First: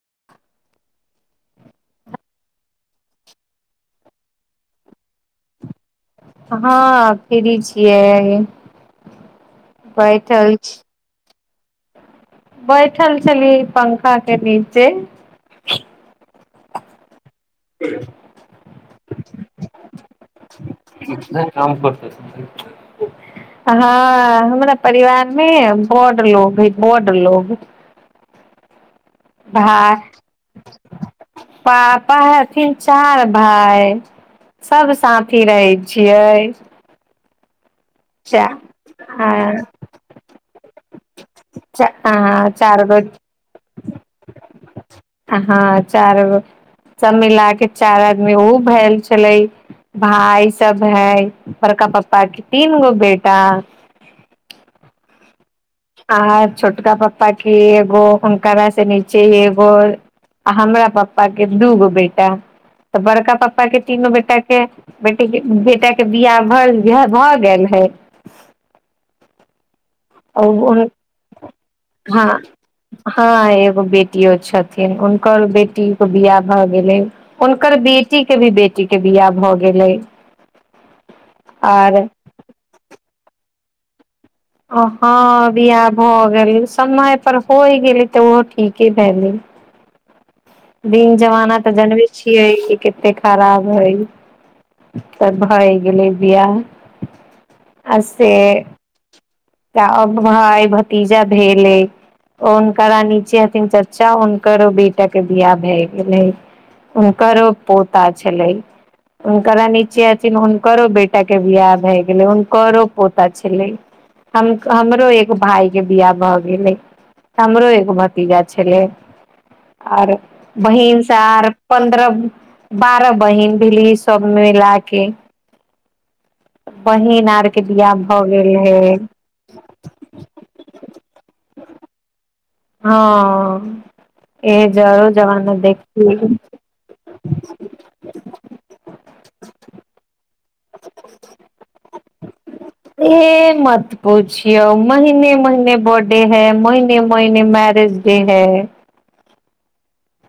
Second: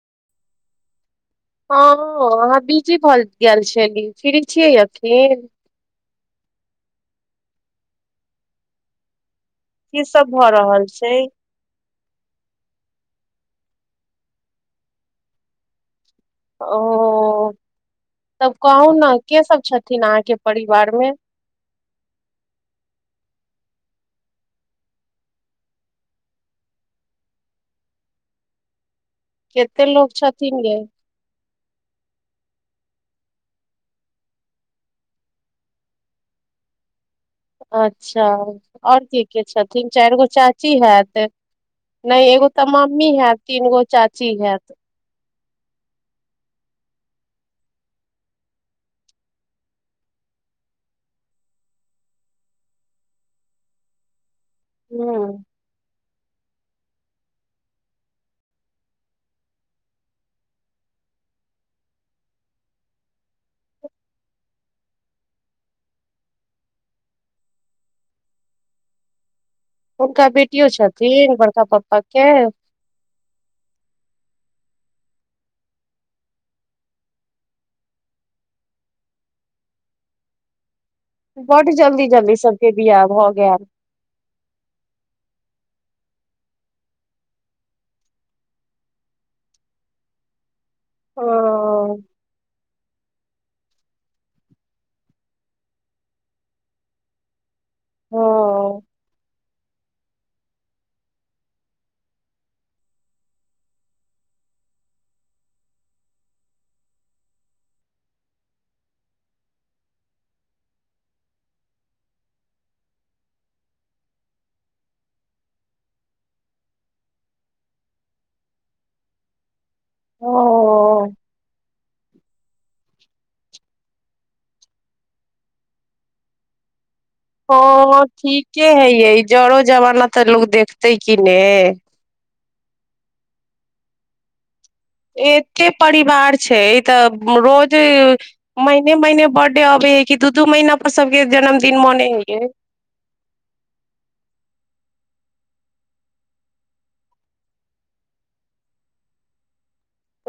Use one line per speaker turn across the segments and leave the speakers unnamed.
[inaudible]
हँ अहाँ बीजी भल गैल छली फ्री छियै अखिन
हँ फ्री छियै
की सब भऽ
बैठल छी
रहल छै
बैठल छलीये पंखा के नीचे
ओ तब कहू न के सब छथिन अहाँके परिवार मे
हँ हमरा परिवार मे बड लोग हइ बड लोग भा
कते लोग छथिन यै
पापा हथिन चार भाय सब साथी रहै छियै
अच्छा
चा
और के के
अ
छथिन चाइर गो चाची हैत नइ एगो तऽ
चार गो
मम्मी होयत तीन गो चाची होयत [inaudible]
हँ चार गो सभ मिला केऽ चार आदमी उऽ भेल छलै भाय सभ हइ बड़का पपा तीन गो बेटा
हु
आ छोटका पपा के एगो हुनकासँ नचे एगो आ हमरा पपाके दू गो बेटा तऽ बड़का पपाके तीनो बेटाके बेटिके बेटाके बियाह भ भैय भऽ गेल हइ
हुनका बेटियो छथिन बड़का पपा के
हँ हँ एगो बेटियो छथिन हुनकर बेटीे कऽ बियाह भए गेले हुनकर बेटी के भी बेटी के बियाह भए गेले
बड्ड जल्दी जल्दी सबके बिआह भगेल
हँ बियाह भऽ गेल समय पर होय गेलै तऽ उहो ठीके भेलै दिन
ओ
जमाना तऽ जनबे छियै कते खराब हइ त भय गेलै बियाह आ
ओ
से भाय भतीजा भेले हुनकरा नीचे हथिन चचा हुनकरो बेटाके विियाह भए गेलै हुनकरो पोता छलै हुनकर नीचे हथिन हुनकरो बेटाके बियाह भए गेलै हुनकरो पोता छलै हमरो एक भायके बियाह भऽ गेलै हमरो एक भतीजा छलै आओर बहिन
ओ
सार पन्द्रह बारह बहिन भेलीस सब मिला कए
हँ ठीके है
रहे
य जरो जमाना तऽ लोकोग देखते कि ने
हँ ए जरो जमाना
एते परिवार
देखिय
छै तऽ रोज महने महिने बर्थडे अबे है कि दूधू म अपन सबकें जन्मदिन मनेलिय
महिने महिने बर्थ डे है महिने महिने मैरेज डे है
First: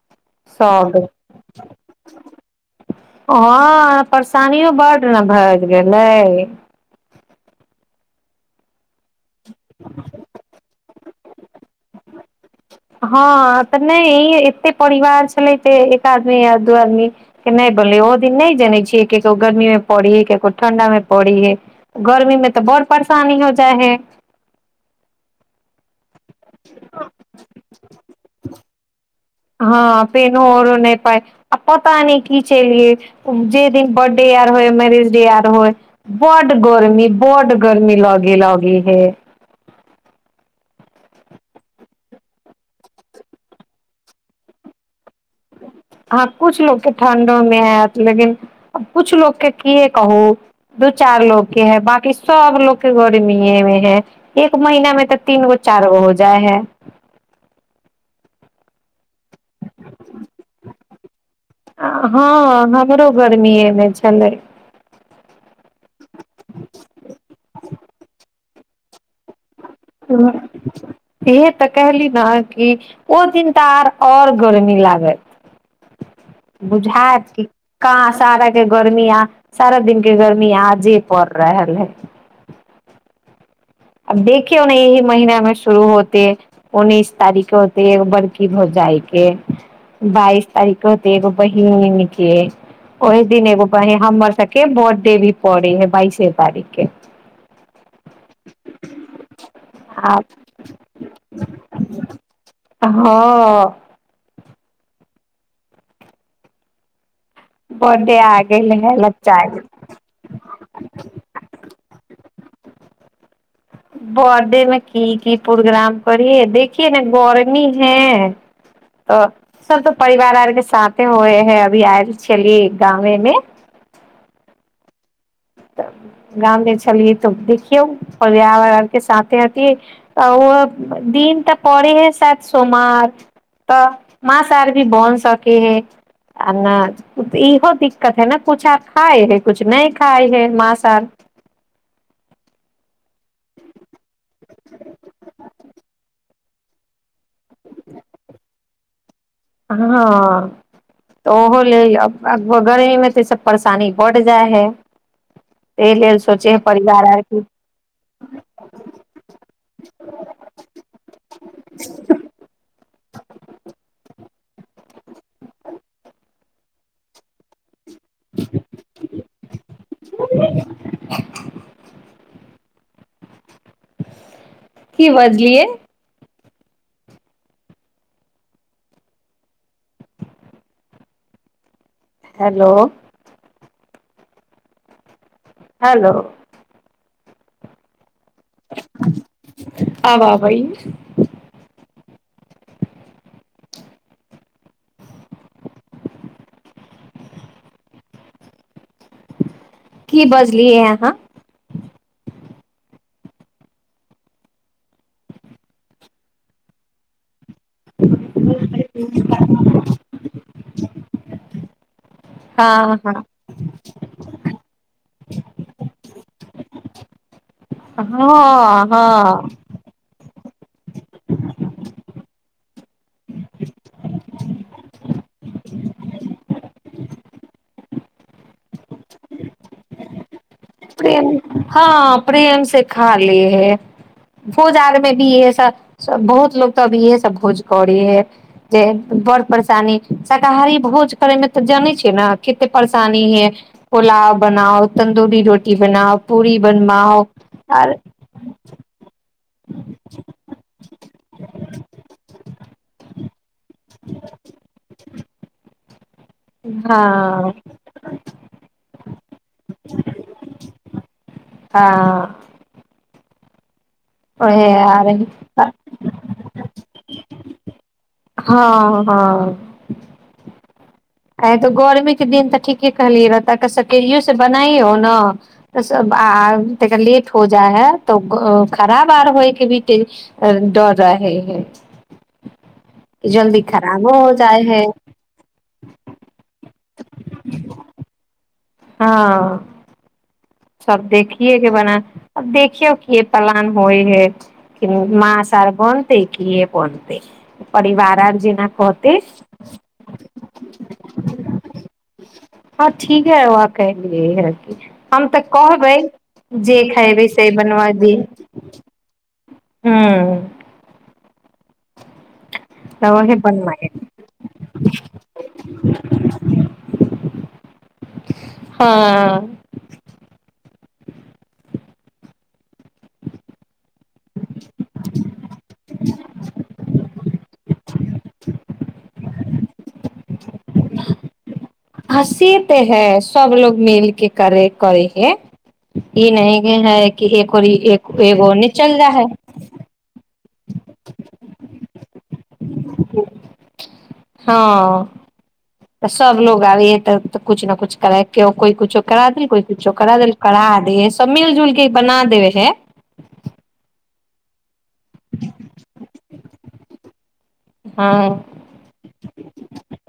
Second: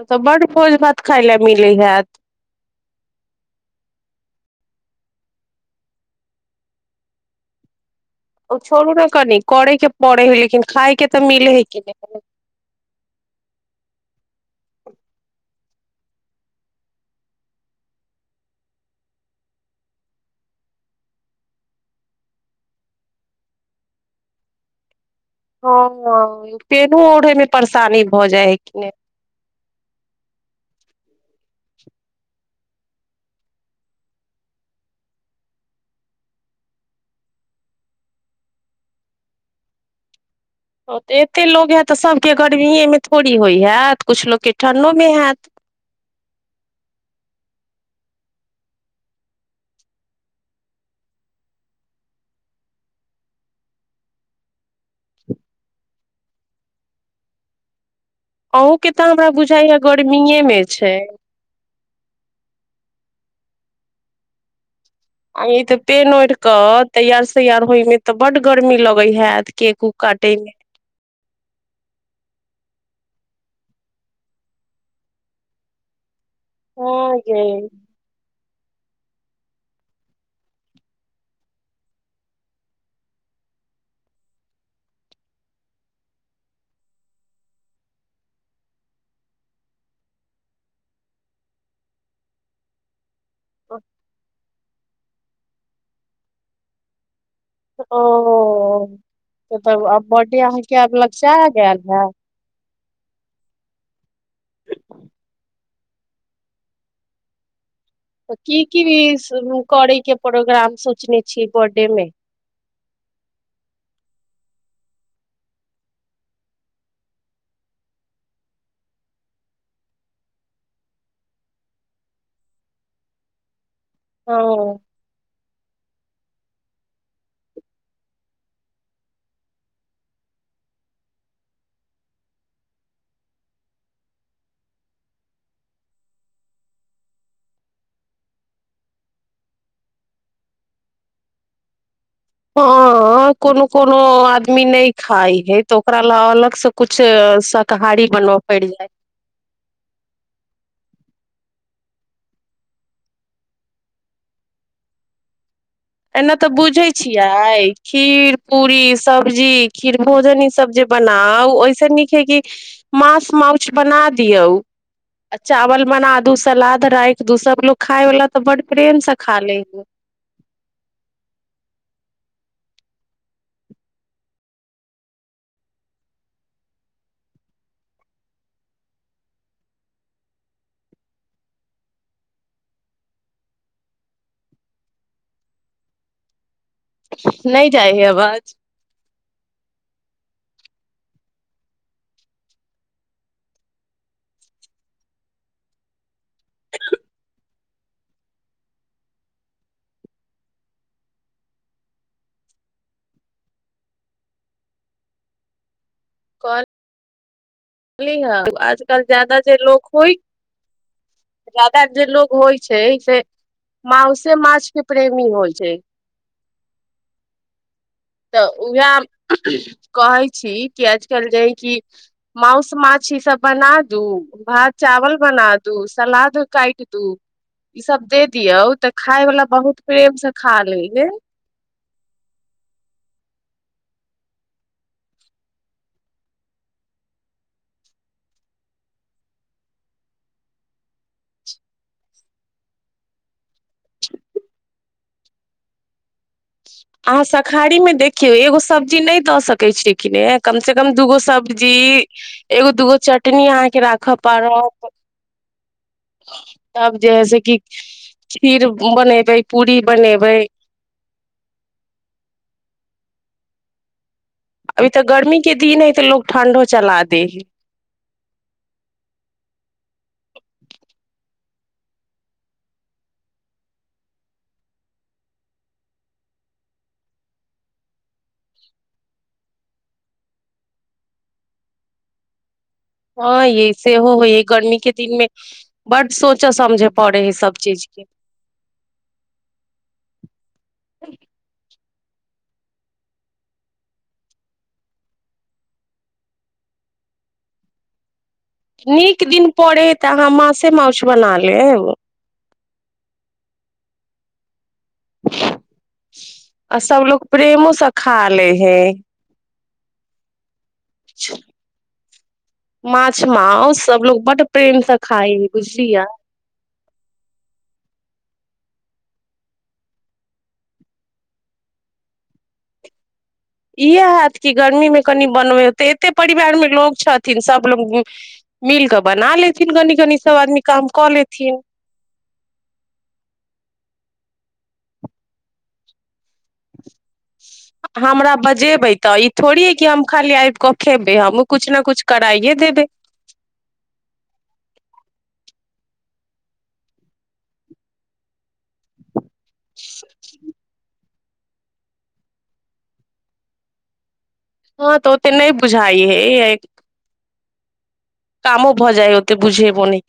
तऽ बड भोज
सब
भात खााय ले मिलै हयत
हँ परेशानिओ बड्ड ने भएि गेलै
ओ छोड़ू ने कनिक करैके पड़े हइ लेकिन खायइके तऽ मिल है की नै मतलब
हँ तऽ नहि ई एतेक परिवार छलै जे एक आदमी य दू आदमी के नहि बोलै ओ दिन नहि जनै छियै ककरो गर्मीमे पड़ी हइ ककरो ठंढामे पड़ी हइ गर्मीमे तऽ बड़ परेशानी हो जाइ हइ
हँ ह पेनो ओढ़े मे परेशानी भऽ जाइ है कि ने
हँ पेनो आरो नहि पाइ आ पता नहि की चलियै जेहि दिन बर्थडे आर होय मैरेज डे आर होय बड्ड गर्मी बड गर्मी लगे लगे हइ
ओ तऽ एतेक लोक हएत तऽ सभके गर्मिएमे थोड़ी होइ हएत किछु लोककेँ ठण्डोमे होएत
हँ किछु लोकके ठण्डोमे आयत लेकिन किछु लोकके कए कहू दू चार लोकके हइ बाँकी सभ लोकके गर्मिएमे है एक महीनामे तऽ तीन गो चारि गो हो जाइ है
अहूँके तऽ हमरा बुझाइय गर्मीएमे छै
हँ हमरो गर्मिएमे छलै
आ ई तऽ पेन ओढ़ि कऽ तैयार सैयार होयमे तऽ बड गर्मी लगैत हैत केकु काटेमे
इएहे तऽ कहली ने कि ओ दिन तऽ आर आओर गरमी लागत
हँ
बुझाइत
यै
की कहाँ सारा के गर्मी आ सारा दिन के गर्मी आ जे पड़ रहल है आब देखियौ ने यह महिनामे शुरू होते उन्नीस तारीख के होते एगो बड़की भौजइ के बाइस तारीख के होते एगो बहिन के ओहि दिन एगो बहिन हमर सब के बर्थडे भी पड़े है बाइसे तारीख के
हँ ओ तब आब बर्डे अहाँके लगीचा गेल हाय
हँ बर्थडे आ
तऽ
गेल
की
है लच्चा गेल
की करैके प्रोग्राम सोचने छियै बर्थडेमे
बर्थडेमे की की प्रोग्राम करियै देखिये ने गर्मी है तऽ सब तऽ परिवार आरके साथे होइ है अभी आयल छलियै गावमेमे
हँ
गाममे छलियै तऽ देखियौ पर्यावर आरके साथे अथ त ओ दिन तऽ पड़े हइ शायद सोम आर तऽ मस आर भी बन सकेै हे आ ने इहो दिक्कत है ने कुछु आ खाइ हे कछु नहि खाय हय मांस आर
हँ कोनो कोनो हँ आदमी नहि खाइ है तऽ ओकरा लय अलग से कछ शाकाहारी बनबय पड़ि जाय
हँ तऽ ओहो लेल गर्मीमे तऽ सभ परेशानी बढ़ जाइ हइ
एना तऽ बुझै छियै खीर पूरी सब्जी खीर भोजन ईसभ जे बनाउ ऐसे नीक हे कि माास मान्छ बना दियो चावल बना दू सलाद राख दू सब लोग खााय वला तऽ बड प्रेम से खा ले हइ
[inaudible] की बजलिए हेलो हेलो
नहि जाइ ह आवाज
आब आब ओइ की बजलियै अहाँ
बलिहँ आजकल ज्याददा जे लोको होइ जादा जे लोग होइ
हँ
छै से माउसँ माछ के प्रेमी होइ छै
हँ
तऽ
हँ
उएह
हँ
कहै छी कि आजकल जे है कि माउंस मान्छ छी सब बना दू भात चावल बना दू सलाद काट ई सब दे दियऔ तऽ खाय वाल बहुत प्रेम सब खा लय हइ
प्रेम हँ प्रेम से खाले हे भोज आर मे भी इहे सब बहुत लोको तऽ अ इहे सब भोज करे हे जे बड़ परेशानी शाकाहारी भोज करे मे तऽ जानै छै ने कते परेशानी हे पुलाव बनाओ तन्दूरी रोटी की बनाओ पूरी बनवाओ
अहाँ शाकारीमे
आर
देखियौ एगो सब्जी नहि दऽ सकैत छीखिन कम से कम दूगो सब्जी एगो दूगो चट तनि अहाँ के राखऽ पड़त तब जे हैस
हँ
कि खीर बनेबै पूरी बनेबै
हँ ओह
अभी
आ
तऽ
रह
गर्मी के दिन है तऽ लोग ठंडो चला दे है
हँ हँ आँ तऽ गर्मीके दिन तऽ ठीके कहलियै रह तऽ सकेरियोसँ बनाइयहौ ने तऽ सभ आ त लेट हो जाइ हइ तऽ खराब आर होयके भी डर रहै हइ
हँ यह सेहो होइ ह गर्मी
है
के दिनमे बड सोचऽ समझय पड़ै हइ सभ चीजके
हँ सब देखिये के बना अब देखियौ कि पलान होइ है कि माँ स आर बनते कि ये बनते परिवार आर जेना कहतै
नीक दिन पड़ै हइ तऽ अहाँ मासे माछ बना ले ओ
हँ ठीक है वह कह य ह कि हम तऽ कहबै
आ
जे खेबै
सभलोग
से
प्रेमो
बनवा दी
खा ले हे
हँ
अच्छा माछ
रहे बन
माउस
लागे
सबलोग बड प्रेमसँ खाइ बुझलिया
हँ
इह की गर्मी मे कनी बनबे होते एते परिवार मे लोग छथि थिन सभलोग मिल कऽ बना लेथिन कनी कनी सभ आदमी काम कऽ लेथिन
हँसी तऽ है सब लोग मिलके करे करै हे
हमरा
एगो ने
बजेबै
चल जा
तऽ ई थोड़ी है कि हम खाली आबि कऽ खेबै हमूँ किछ ने कुछ कराइए देबै
हँ तऽ सब लोग आब तऽऽ कछु ने कुछ करै क कोइ कुछो करा देल कोइ स छौ करा द करा देेश तऽ मिलजुल क बना देब छै
हँ तऽ ओ त नहि बुझाइ है
हँ
कामो भऽ जाए हए बुझेब न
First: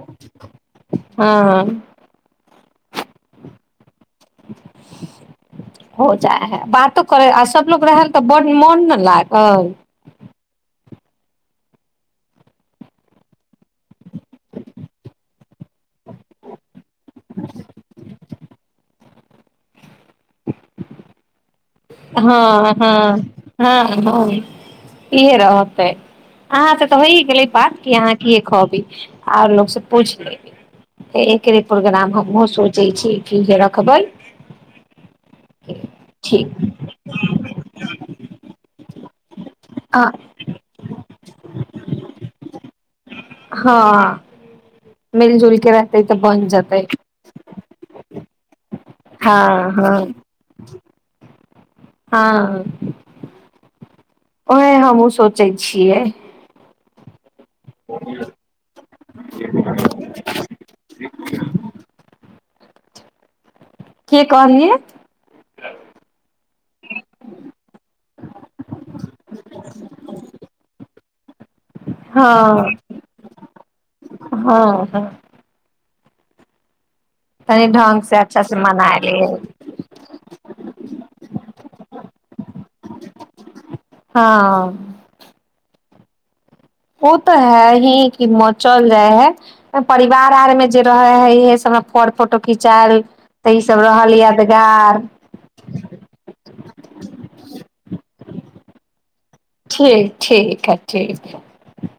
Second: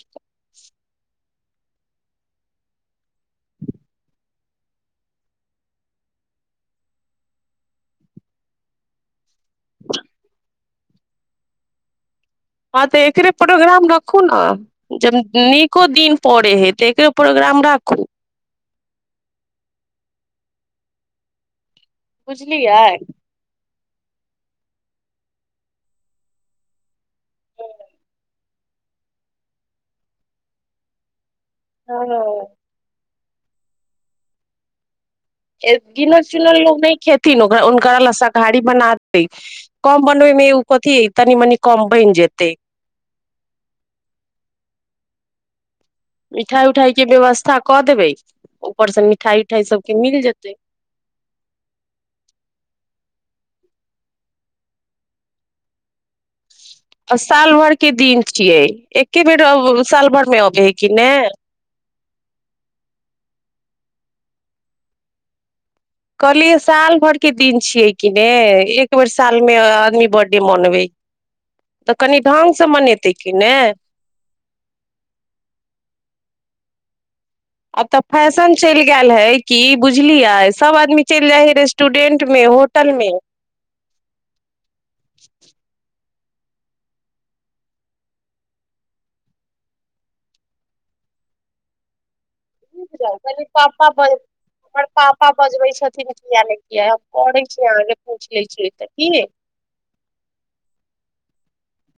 हँ ह हो जाए है बातो करे आ सबलोग रह तऽ ब मोन न लाग आ
हँ तऽ एकरे प्रोग्राम रखू ने जब नीको दिन पड़े हे तऽ प्रोग्राम राखू
[inaudible] हँ
बुझलियै
हँ हँ ह इहे रहतै अहाँ त तऽ होइ गेलै बात कि अहाँ कि कहबी आर लोकसँ पूछि लेब केे प्रोग्राम
हँ
हमहु सोचे छी ठीक है रखबए
एक गीनो चुनल लोग नहि खेथिन हुनक ल शाकाहारी [unintelligible]
आ
कम बनबैमे ए कथी अय तनी मनी कम बनि जेतै।
मिलजुलके रहै
मिठाय उठाय के व्यवस्था क देबै। ऊपर से मिठाई उठाई
हँ
सबके
हँ
मिल जेतै
हँ ओहे हमहूँ सोचै छियै।
अस साल भर के दिन छियै एके बेर अ साल भर मे अबय हय कि ने।
के कहलि?
कहलियै साल भर के दिन छियै कि ने एक बेर सालमे आदमी बर्थडे मनबै तऽ कनि
हँ
ढङ्गसँ मनेतै कि ने।
हँ हँ तनी
आब तऽ
ढंग से अच्छा
फैशन
से
चलि
मना
गेल
लियै
है कि बुझलियै सभ आदमी चलि जाइ हय रेस्टुरेंट मे होटल मे।
हँ ओ तऽ है हीं कि चल जाय है परिवार आर में जे रहे है इहे सबमे फर फोटो खिचायल
जाउ क
तऽ ई सब
पापा ब
रहल
हमर
यादगार
पापा बजबै छथिन कििया नहि कििया हम करै छी अहाँके पूछि ले छियै तऽ क
ठीक ठीक हय ठीक हय।